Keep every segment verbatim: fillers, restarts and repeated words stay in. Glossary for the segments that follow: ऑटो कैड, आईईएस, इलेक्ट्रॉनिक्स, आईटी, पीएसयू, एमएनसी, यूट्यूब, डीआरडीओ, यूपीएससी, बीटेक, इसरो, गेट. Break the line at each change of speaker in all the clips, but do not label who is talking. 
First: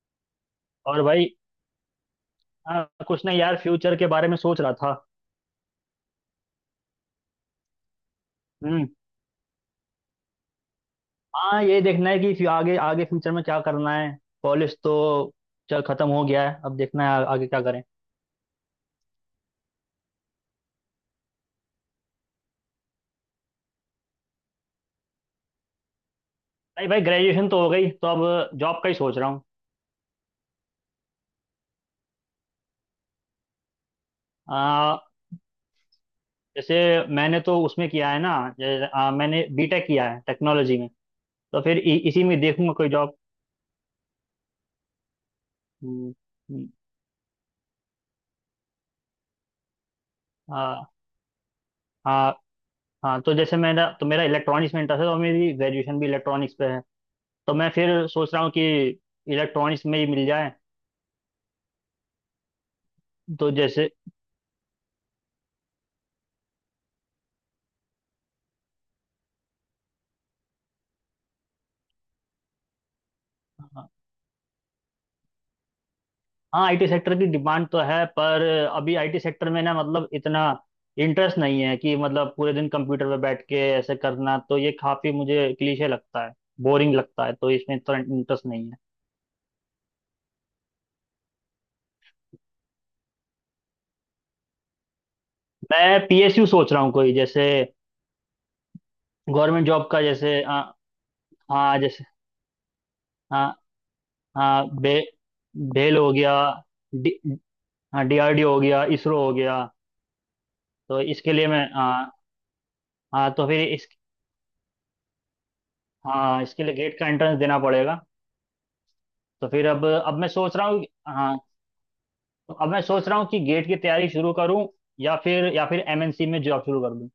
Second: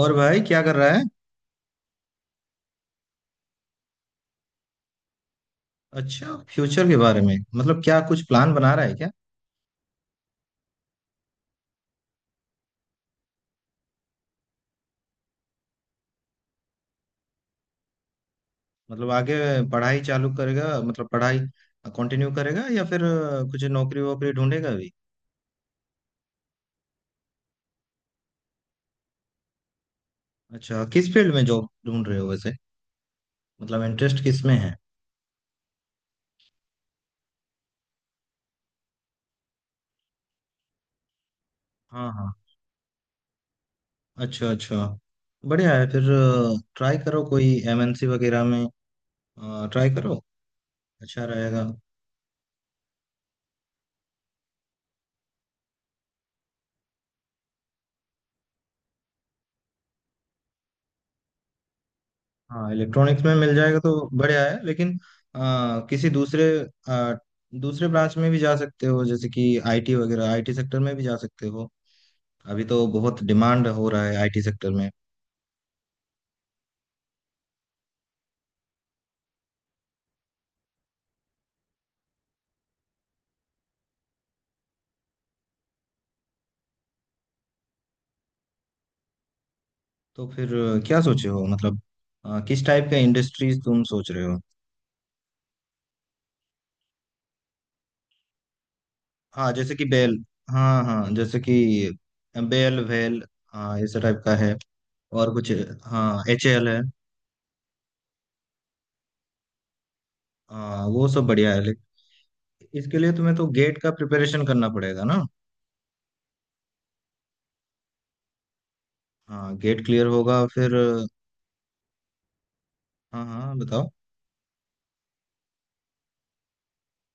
और भाई क्या कर रहा
और
है?
भाई। हाँ, कुछ नहीं यार, फ्यूचर के बारे में सोच रहा था।
अच्छा, फ्यूचर के बारे में मतलब क्या कुछ प्लान बना रहा
हम्म।
है क्या?
हाँ, ये देखना है कि फ्यू- आगे आगे फ्यूचर में क्या करना है। कॉलेज तो चल खत्म हो गया है, अब देखना है आ- आगे क्या करें।
मतलब आगे पढ़ाई चालू करेगा, मतलब पढ़ाई कंटिन्यू करेगा या फिर अ, कुछ नौकरी वोकरी ढूंढेगा अभी?
नहीं भाई, ग्रेजुएशन तो हो गई, तो अब जॉब का ही सोच रहा हूँ।
अच्छा, किस फील्ड में जॉब ढूंढ रहे हो वैसे? मतलब इंटरेस्ट किस में है?
आ, जैसे, मैंने तो उसमें किया है ना। जैसे, आ, मैंने बी टेक किया है टेक्नोलॉजी में। तो फिर इ,
हाँ
इसी
हाँ।
में देखूंगा कोई जॉब।
अच्छा अच्छा। बढ़िया है फिर।
हम्म। हम्म।
ट्राई करो कोई एमएनसी वगैरह में। ट्राई करो।
हाँ।
अच्छा रहेगा।
हाँ। हाँ, तो जैसे मेरा तो मेरा इलेक्ट्रॉनिक्स में इंटरेस्ट है, तो मेरी ग्रेजुएशन भी इलेक्ट्रॉनिक्स पे है। तो मैं फिर सोच रहा हूँ कि इलेक्ट्रॉनिक्स में ही मिल जाए।
हाँ इलेक्ट्रॉनिक्स में
तो
मिल जाएगा
जैसे।
तो बढ़िया है, लेकिन आ, किसी दूसरे आ, दूसरे ब्रांच में भी जा सकते हो, जैसे कि आईटी वगैरह। आईटी सेक्टर में भी जा सकते हो। अभी तो बहुत डिमांड
हाँ।
हो रहा है आईटी सेक्टर में।
आई टी सेक्टर की डिमांड तो है, पर अभी आई टी सेक्टर में ना, मतलब इतना इंटरेस्ट नहीं है कि, मतलब पूरे दिन कंप्यूटर पे बैठ के ऐसे करना, तो ये काफी मुझे क्लीशे लगता है। बोरिंग लगता है, तो इसमें इतना इंटरेस्ट नहीं है।
तो फिर आ, क्या सोचे हो, मतलब आ, किस टाइप का इंडस्ट्रीज तुम सोच रहे हो?
मैं पी एस यू सोच रहा हूँ, कोई जैसे
हाँ
गवर्नमेंट
जैसे कि
जॉब का,
बेल।
जैसे अ,
हाँ हाँ जैसे कि
हाँ, जैसे।
Bell well.
हाँ।
हाँ इस टाइप का है।
हाँ। बे
और कुछ?
बेल हो
हाँ
गया।
एच एल है।
डी हाँ, डी आर डी ओ हो गया, इसरो हो गया।
हाँ
तो
वो सब
इसके लिए
बढ़िया है,
मैं, हाँ।
लेकिन इसके लिए
हाँ,
तुम्हें तो
तो फिर।
गेट का प्रिपरेशन करना पड़ेगा ना।
हाँ, इसके लिए गेट का एंट्रेंस देना पड़ेगा। तो
हाँ
फिर
गेट
अब
क्लियर
अब मैं
होगा
सोच रहा
फिर।
हूँ, हाँ। तो अब मैं सोच रहा
हाँ
हूँ कि
हाँ
गेट की
बताओ।
तैयारी शुरू करूँ, या फिर या फिर एम एन सी में जॉब शुरू कर दूँ।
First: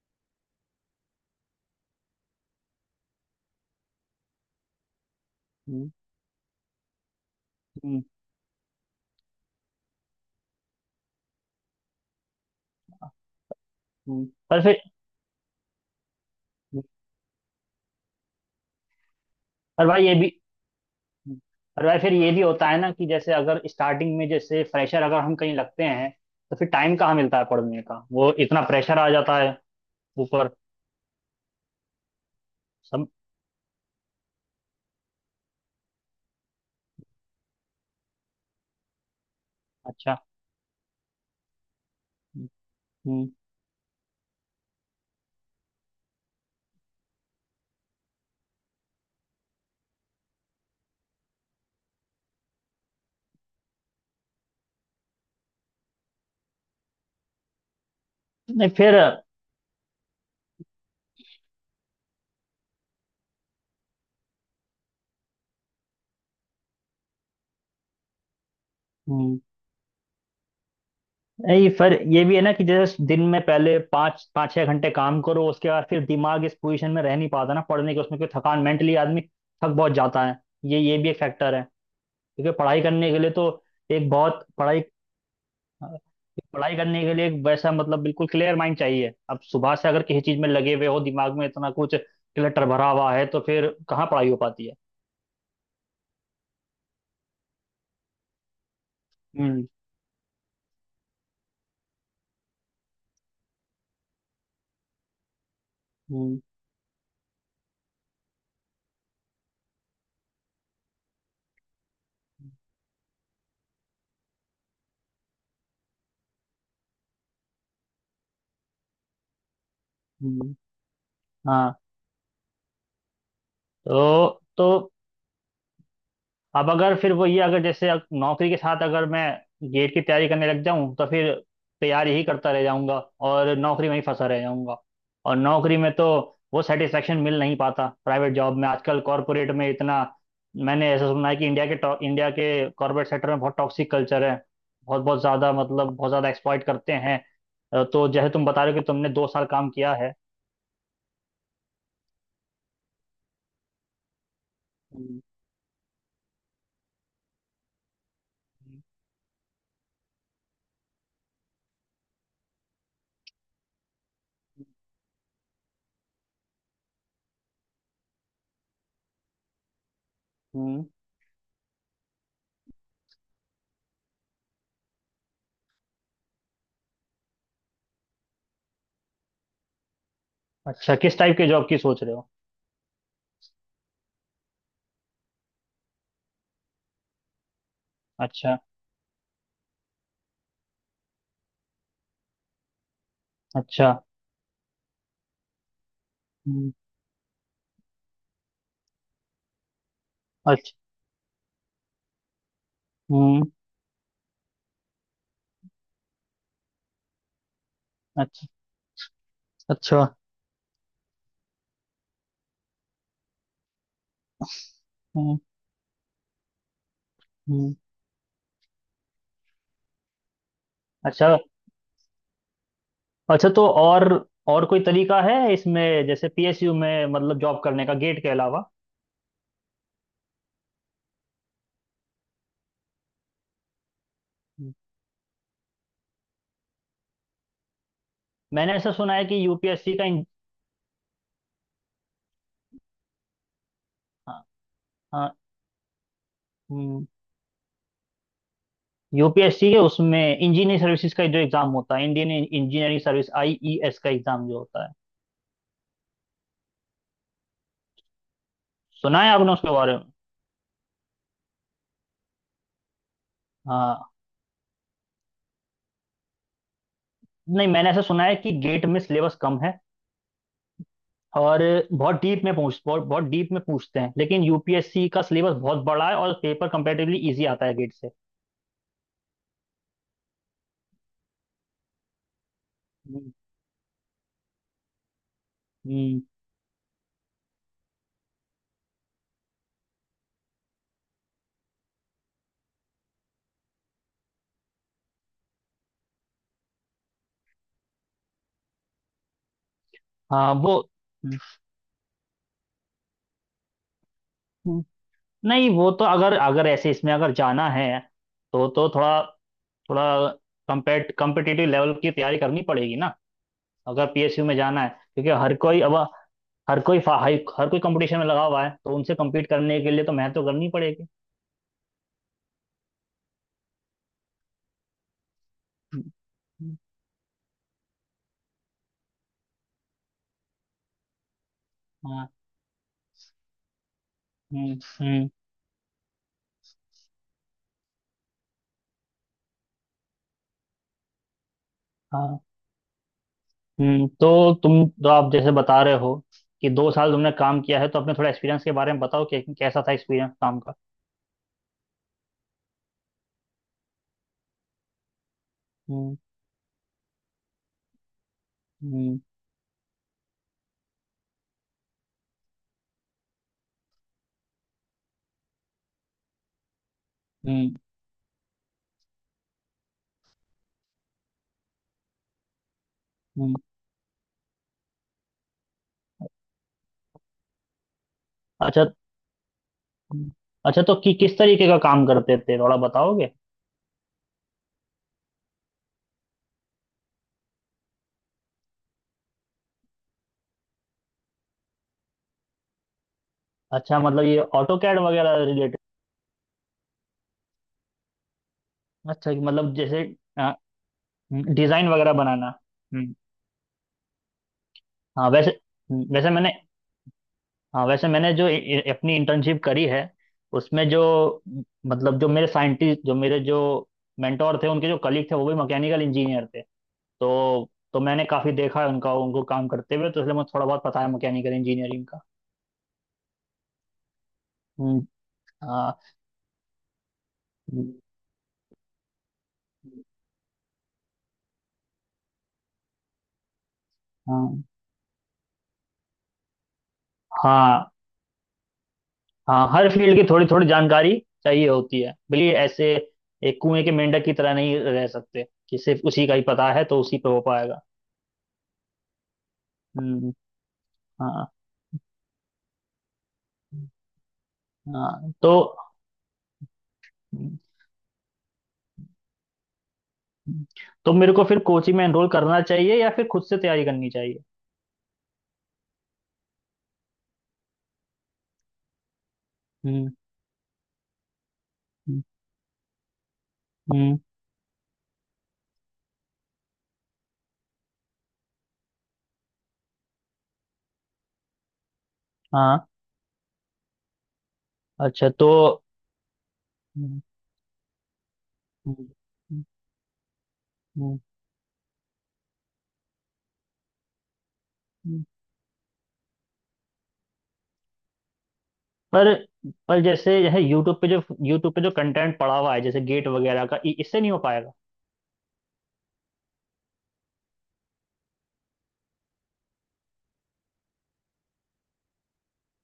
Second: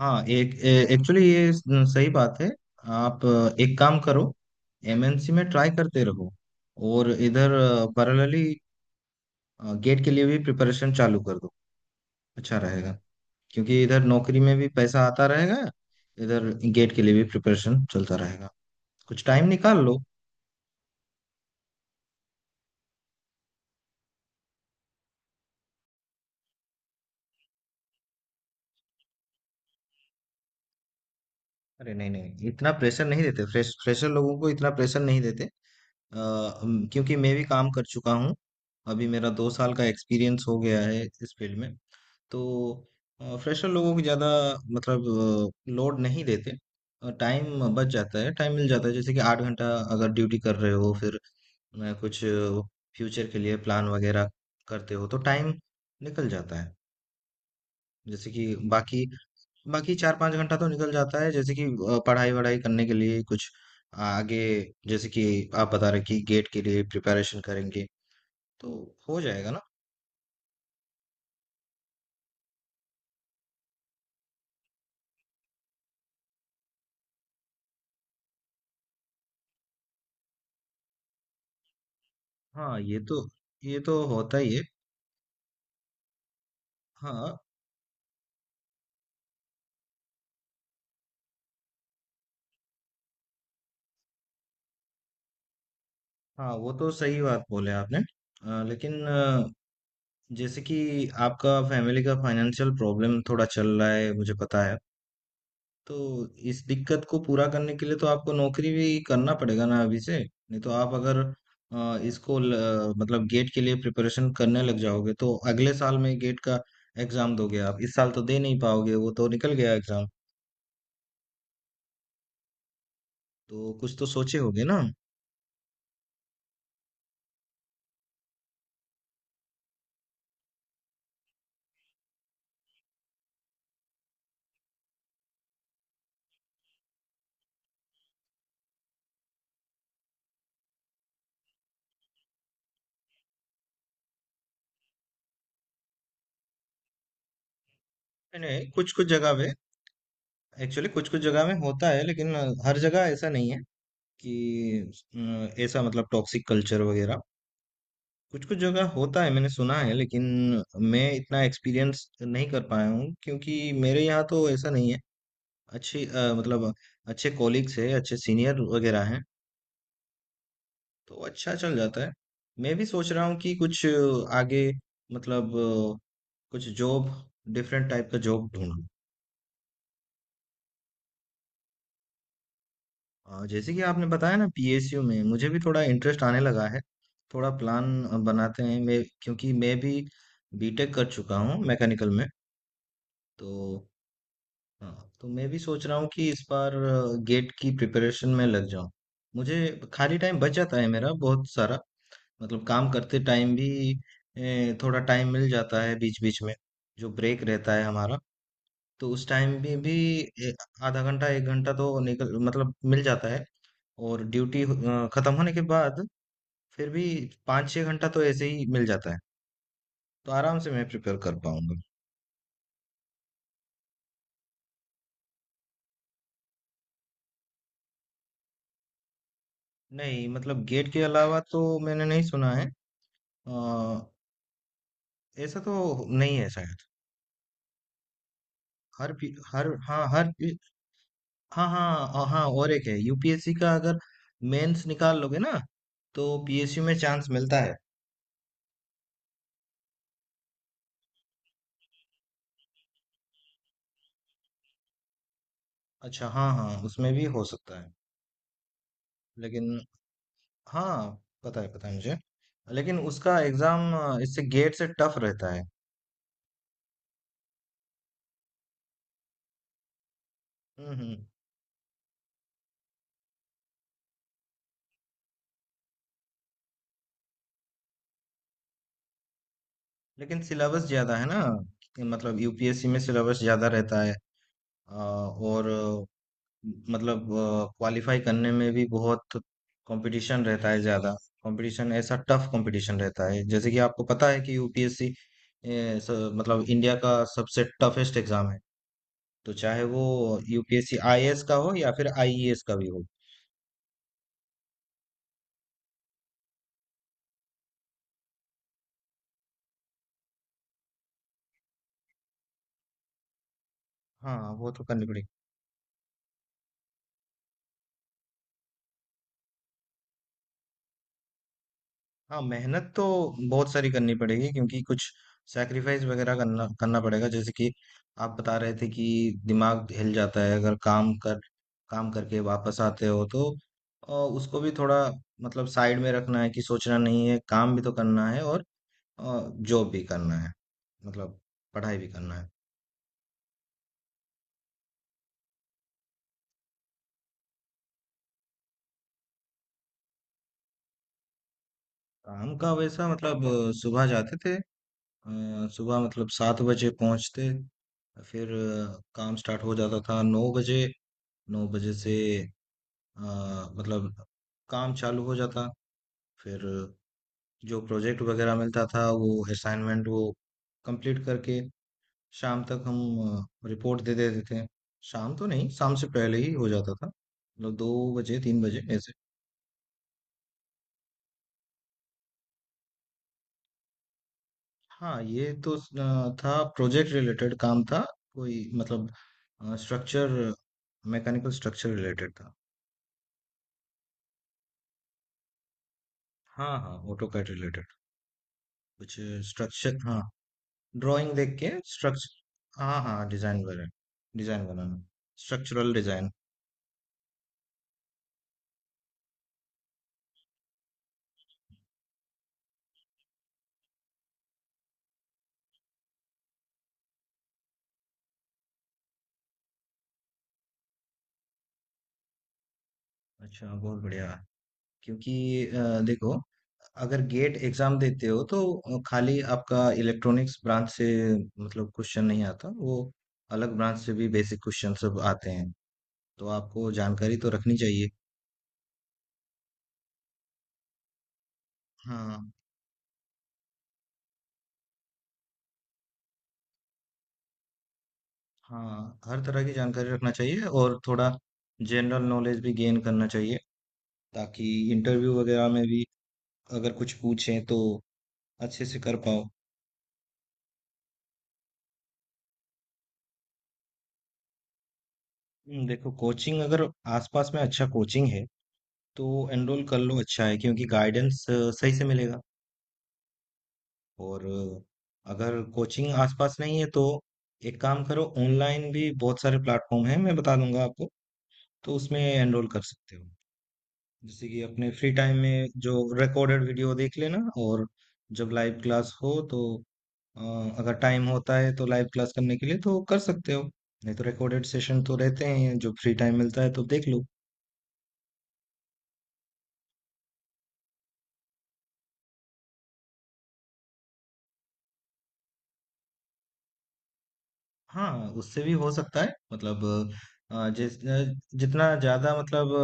हाँ एक, एक्चुअली ये सही बात है। आप अ, एक काम करो, एमएनसी में ट्राई
हम्म।
करते रहो, और इधर
हम्म।
पैरेलली गेट के लिए भी प्रिपरेशन चालू कर दो। अच्छा रहेगा, क्योंकि इधर
हम्म।
नौकरी में
पर
भी
फिर।
पैसा आता रहेगा, इधर गेट के लिए भी प्रिपरेशन चलता रहेगा। कुछ टाइम निकाल
पर
लो।
भाई ये भी। पर भाई फिर ये भी होता है ना कि जैसे अगर स्टार्टिंग में, जैसे फ्रेशर अगर हम कहीं लगते हैं, तो फिर टाइम कहाँ मिलता है पढ़ने का, वो इतना प्रेशर आ जाता है ऊपर।
अरे नहीं नहीं, इतना प्रेशर
सब।
नहीं देते, फ्रेश फ्रेशर लोगों को इतना प्रेशर नहीं देते। अ, अम, क्योंकि मैं भी काम कर चुका हूँ। अभी मेरा दो साल का
अच्छा।
एक्सपीरियंस हो गया है इस फील्ड में। तो
हम्म। हम्म।
फ्रेशर लोगों को ज़्यादा मतलब लोड नहीं देते। टाइम बच जाता है, टाइम मिल जाता है। जैसे कि आठ घंटा अगर ड्यूटी कर रहे हो, फिर अ, कुछ फ्यूचर के लिए प्लान वगैरह करते हो तो टाइम निकल जाता है। जैसे कि
नहीं, फिर।
बाकी, बाकी चार पाँच घंटा तो निकल जाता है, जैसे कि अ, पढ़ाई वढ़ाई करने के लिए कुछ आगे, जैसे कि आप बता रहे कि गेट के लिए प्रिपरेशन करेंगे तो हो
हम्म।
जाएगा ना।
नहीं, फिर ये भी है ना कि जैसे दिन में पहले पाँच पाँच छह घंटे काम करो, उसके बाद फिर दिमाग इस पोजीशन में रह नहीं पाता ना पढ़ने के, उसमें कोई थकान मेंटली आदमी थक बहुत जाता है। ये ये भी एक फैक्टर है। क्योंकि
हाँ
पढ़ाई
ये
करने के
तो
लिए तो
ये तो
एक
होता
बहुत
ही है।
पढ़ाई पढ़ाई करने के लिए एक
हाँ
वैसा, मतलब बिल्कुल क्लियर माइंड चाहिए। अब सुबह से अगर किसी चीज में लगे हुए हो, दिमाग में इतना कुछ क्लटर भरा हुआ है, तो फिर कहाँ पढ़ाई हो पाती है।
हाँ वो तो सही बात बोले आपने, अ, लेकिन अ,
हम्म।
जैसे कि आपका फैमिली का फाइनेंशियल प्रॉब्लम थोड़ा चल रहा है, मुझे पता है। तो
हम्म।
इस दिक्कत को पूरा करने के लिए तो आपको नौकरी भी करना पड़ेगा ना अभी से, नहीं तो आप अगर अ, इसको ल, मतलब गेट के लिए प्रिपरेशन करने लग जाओगे तो अगले साल में गेट का एग्जाम दोगे, आप इस साल तो दे नहीं पाओगे, वो तो निकल गया एग्जाम।
हम्म। हाँ।
तो कुछ तो
तो।
सोचे होगे
तो
ना।
अब अगर फिर वो, ये अगर, जैसे अग- नौकरी के साथ अगर मैं गेट की तैयारी करने लग जाऊं, तो फिर तैयारी ही करता रह जाऊंगा, और नौकरी में ही फंसा रह जाऊंगा। और नौकरी में तो वो सेटिस्फेक्शन मिल नहीं पाता प्राइवेट जॉब में, आजकल कॉरपोरेट में इतना, मैंने ऐसा सुना है कि इंडिया के टॉ- इंडिया के कॉरपोरेट सेक्टर में बहुत टॉक्सिक कल्चर है। बहुत बहुत ज़्यादा, मतलब बहुत ज़्यादा एक्सप्लॉइट करते हैं। अ, तो जैसे
नहीं
तुम बता
नहीं,
रहे हो कि
कुछ कुछ
तुमने दो
जगह
साल
पे,
काम किया है।
एक्चुअली कुछ कुछ जगह में होता है, लेकिन अ, हर जगह ऐसा नहीं है कि अ,
हम्म।
ऐसा मतलब टॉक्सिक कल्चर वगैरह, कुछ कुछ जगह होता है मैंने सुना है, लेकिन मैं इतना एक्सपीरियंस नहीं कर पाया हूँ, क्योंकि मेरे यहाँ तो ऐसा नहीं है। अच्छी अ, मतलब अच्छे कॉलीग्स है, अच्छे सीनियर वगैरह हैं,
हम्म।
तो अच्छा चल जाता है। मैं भी सोच रहा हूँ कि कुछ अ, आगे मतलब अ, कुछ जॉब, डिफरेंट टाइप का जॉब ढूंढूं।
अच्छा, किस टाइप के जॉब की सोच रहे हो?
अ, जैसे कि आपने बताया ना, पीएसयू में मुझे भी थोड़ा इंटरेस्ट आने लगा है। थोड़ा प्लान अ,
अच्छा।
बनाते हैं, मैं क्योंकि मैं भी बीटेक कर चुका हूँ मैकेनिकल में। तो
अच्छा।
हाँ, तो मैं भी सोच रहा हूँ कि इस बार
हम्म।
गेट की प्रिपरेशन में लग जाऊँ। मुझे खाली टाइम बच जाता है मेरा बहुत सारा, मतलब काम करते
हम्म।
टाइम भी ए, थोड़ा टाइम मिल जाता है बीच बीच में जो ब्रेक रहता है हमारा।
अच्छा।
तो उस टाइम भी भी
अच्छा।
ए, आधा घंटा एक घंटा तो निकल, मतलब मिल जाता है। और ड्यूटी खत्म
हम्म।
होने के बाद फिर भी पाँच
हम्म।
छः घंटा तो ऐसे ही मिल जाता है। तो आराम से मैं प्रिपेयर
अच्छा।
कर पाऊंगा।
अच्छा, तो और और कोई तरीका है इसमें, जैसे पी एस यू में, मतलब जॉब करने का गेट के अलावा?
नहीं, मतलब गेट के अलावा तो मैंने नहीं सुना है। अ,
हम्म।
ऐसा तो नहीं है शायद।
मैंने ऐसा
हर
सुना है
पी-
कि
हर
यू पी एस सी
हाँ,
का इंज-
हर पी- हाँ हाँ हाँ हाँ, और एक है यूपीएससी का। अगर
हाँ।
मेंस निकाल
हाँ।
लोगे ना, तो पीएसयू में चांस मिलता है।
यू पी एस सी के उसमें इंजीनियरिंग सर्विसेज का जो एग्जाम होता है, इंडियन इंजीनियरिंग सर्विस, आई ई एस का एग्जाम जो होता है,
अच्छा, हाँ हाँ उसमें भी हो सकता है,
सुना है आपने
लेकिन
उसके बारे में?
हाँ पता है पता है मुझे। लेकिन उसका
हाँ।
एग्जाम इससे गेट से टफ रहता है।
नहीं, मैंने ऐसा सुना है कि गेट में सिलेबस कम है
हम्म हम्म
और बहुत डीप में पूछ बहुत बहुत डीप में पूछते हैं, लेकिन यू पी एस सी का सिलेबस बहुत बड़ा है और पेपर कंपैरेटिवली इजी आता है गेट से।
लेकिन सिलेबस ज्यादा है ना, कि मतलब यूपीएससी में
हम्म।
सिलेबस ज्यादा रहता है। अ, और अ,
हम्म।
मतलब क्वालिफाई करने में भी बहुत कंपटीशन रहता है ज्यादा। कंपटीशन, ऐसा टफ कंपटीशन रहता है, जैसे कि आपको पता है कि यूपीएससी मतलब इंडिया का सबसे टफेस्ट एग्जाम है। तो चाहे वो
हाँ, वो।
यूपीएससी आईएएस का हो या फिर आईईएस का भी हो।
हम्म। नहीं, वो तो अगर अगर ऐसे इसमें अगर जाना है, तो तो थोड़ा, थोड़ा कम्पेट कम्पिटिटिव लेवल की तैयारी करनी पड़ेगी ना, अगर पी एस यू
हाँ
में
वो
जाना
तो
है,
करनी पड़ेगी।
क्योंकि हर कोई अब हर कोई फा- हाई- हर कोई कंपटीशन में लगा हुआ है, तो उनसे कम्पीट करने के लिए तो मेहनत तो करनी पड़ेगी।
हाँ मेहनत तो बहुत सारी करनी पड़ेगी, क्योंकि कुछ सैक्रिफाइस
हम्म।
वगैरह करना
हम्म।
करना पड़ेगा। जैसे कि आप बता रहे थे कि दिमाग हिल जाता है, अगर काम कर काम
हाँ।
करके वापस आते हो तो अ, उसको भी
हम्म।
थोड़ा
हम्म।
मतलब साइड में रखना है, कि सोचना नहीं है, काम भी तो करना है और जॉब भी करना है, मतलब पढ़ाई भी करना
हाँ।
है।
हम्म। तो तुम तो आप जैसे बता रहे हो कि दो साल तुमने काम किया है, तो अपने थोड़ा एक्सपीरियंस के बारे में बताओ कि कैसा था एक्सपीरियंस काम का।
काम का वैसा मतलब अ, सुबह जाते थे, अ, सुबह
हम्म।
मतलब सात बजे पहुंचते, फिर अ,
हम्म।
काम स्टार्ट हो जाता था नौ बजे। नौ बजे से अ, मतलब काम चालू हो जाता, फिर
हम्म।
जो प्रोजेक्ट वगैरह मिलता था वो, असाइनमेंट वो कंप्लीट करके शाम तक हम
हम्म।
रिपोर्ट दे देते थे। शाम तो नहीं, शाम से पहले ही हो जाता था, मतलब दो बजे तीन
अच्छा।
बजे ऐसे।
हम्म। अच्छा, तो कि किस तरीके का काम करते थे, थोड़ा बताओगे?
हाँ ये तो स- अ, था, प्रोजेक्ट रिलेटेड काम था, कोई मतलब स्ट्रक्चर, मैकेनिकल स्ट्रक्चर रिलेटेड था।
अच्छा, मतलब ये ऑटो कैड वगैरह रिलेटेड?
हाँ हाँ ऑटोकैड रिलेटेड कुछ
अच्छा कि, मतलब
स्ट्रक्चर,
जैसे
हाँ, ड्राइंग देख के
डिजाइन वगैरह बनाना।
स्ट्रक्चर, हाँ
हम्म।
हाँ डिजाइन वगैरह, डिजाइन बनाना,
हाँ, वैसे।
स्ट्रक्चरल
हम्म।
डिजाइन।
वैसे मैंने। हाँ, वैसे मैंने जो इ- इ- अपनी इंटर्नशिप करी है उसमें, जो, मतलब जो मेरे साइंटिस्ट, जो मेरे, जो मेंटोर थे, उनके जो कलीग थे वो भी मैकेनिकल इंजीनियर थे। तो तो मैंने काफ़ी देखा है उनका उनको काम करते हुए, तो इसलिए मुझे थोड़ा बहुत पता है मैकेनिकल इंजीनियरिंग का।
अच्छा, बहुत बढ़िया।
हम्म।
क्योंकि
हाँ।
अ, देखो, अगर गेट एग्जाम देते हो तो खाली आपका इलेक्ट्रॉनिक्स ब्रांच से मतलब क्वेश्चन नहीं आता, वो अलग ब्रांच से भी बेसिक
हाँ।
क्वेश्चन सब आते हैं, तो आपको जानकारी तो रखनी
हाँ।
चाहिए।
हाँ, हर फील्ड की थोड़ी थोड़ी जानकारी चाहिए होती है, भले
हाँ
ऐसे एक कुएं के मेंढक की तरह नहीं रह सकते कि सिर्फ उसी का ही पता है तो उसी पे हो पाएगा।
हाँ, हर तरह की जानकारी रखना
हम्म।
चाहिए, और थोड़ा
हाँ।
जनरल नॉलेज भी गेन करना चाहिए, ताकि
हाँ,
इंटरव्यू
तो
वगैरह में भी अगर कुछ पूछें तो अच्छे से कर पाओ।
तो मेरे को फिर कोचिंग में एनरोल करना चाहिए या फिर खुद से तैयारी करनी चाहिए?
हम्म, देखो, कोचिंग अगर आसपास में अच्छा कोचिंग है तो एनरोल कर
हम्म।
लो, अच्छा है क्योंकि गाइडेंस सही से
हम्म।
मिलेगा।
हम्म।
और अ, अगर कोचिंग आसपास नहीं है तो एक काम करो, ऑनलाइन भी बहुत सारे प्लेटफॉर्म हैं, मैं बता दूंगा आपको, तो उसमें एनरोल कर
हाँ।
सकते हो। जैसे कि अपने फ्री
अच्छा,
टाइम
तो।
में जो रिकॉर्डेड वीडियो देख
हम्म।
लेना, और जब लाइव
हम्म।
क्लास हो तो
हम्म।
अ, अगर टाइम होता है तो लाइव क्लास करने के लिए तो कर सकते हो, नहीं तो रिकॉर्डेड सेशन तो
हम्म।
रहते हैं, जो फ्री टाइम मिलता है तो देख लो।
पर पर जैसे यह यूट्यूब पे जो, यूट्यूब पे जो कंटेंट पड़ा हुआ है जैसे गेट वगैरह का, इ- इससे नहीं हो पाएगा?
हाँ, उससे भी हो सकता है, मतलब अ, जिस जितना ज़्यादा मतलब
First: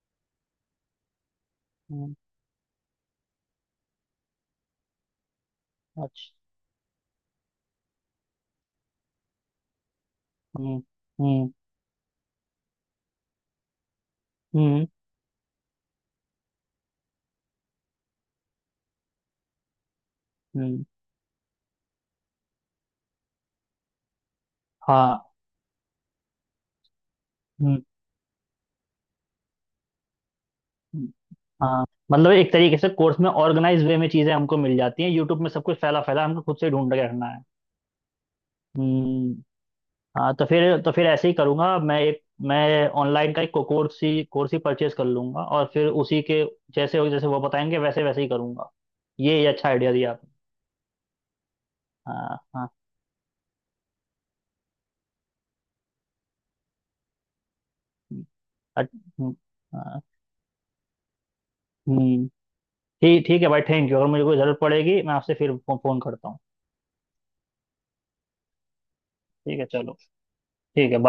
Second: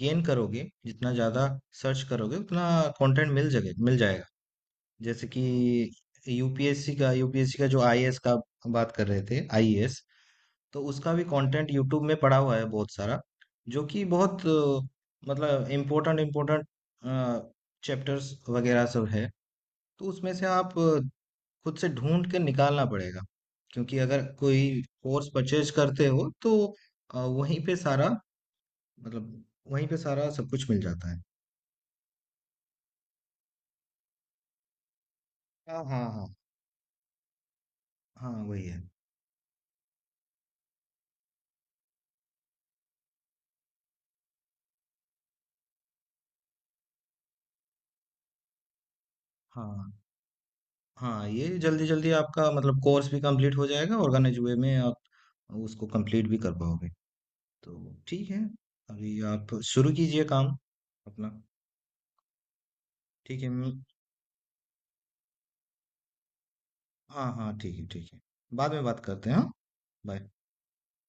गेन करोगे, जितना ज़्यादा सर्च
हम्म।
करोगे उतना कंटेंट मिल जगे मिल जाएगा। जैसे कि
अच्छा।
यूपीएससी का यूपीएससी का जो आईएएस का, हम बात कर रहे थे आईएएस,
हम्म।
तो उसका भी
हम्म।
कंटेंट यूट्यूब में पड़ा हुआ है बहुत सारा, जो कि बहुत अ,
हम्म।
मतलब इम्पोर्टेंट इम्पोर्टेंट चैप्टर्स वगैरह सब है, तो उसमें से आप
हम्म।
खुद से ढूंढ के निकालना पड़ेगा। क्योंकि अगर कोई
हाँ।
कोर्स परचेज करते हो तो अ, वहीं पे
हम्म।
सारा मतलब वहीं पे सारा सब कुछ मिल
हम्म।
जाता है।
हाँ, मतलब एक तरीके से कोर्स में ऑर्गेनाइज वे में चीजें हमको मिल जाती हैं, यूट्यूब में सब कुछ
हाँ
फैला
हाँ
फैला
हाँ।
हमको खुद से ढूंढ के रखना है।
हाँ वही है।
हम्म। हाँ, तो फिर तो फिर ऐसे ही करूंगा मैं, एक, मैं ऑनलाइन का एक कोर्स ही कोर्स ही परचेज कर लूंगा, और फिर उसी के जैसे हो, जैसे वो बताएंगे वैसे वैसे ही करूंगा। ये ये अच्छा
हाँ
आइडिया दिया आपने।
हाँ, ये जल्दी जल्दी
हाँ।
आपका
हाँ।
मतलब कोर्स भी कंप्लीट हो जाएगा, ऑर्गेनाइज वे में आप उसको कंप्लीट भी कर पाओगे, तो
हम्म।
ठीक है।
अच-
अभी
हम्म।
आप शुरू
हाँ।
कीजिए काम अपना।
हम्म। ठीक ठीक
ठीक
है
है,
भाई,
मैं-
थैंक यू। अगर मुझे कोई ज़रूरत पड़ेगी मैं आपसे फिर फ़ोन करता हूँ।
हाँ हाँ ठीक है ठीक है, बाद में बात करते हैं, हाँ।
ठीक है, चलो।
बाय।
ठीक है, बाय।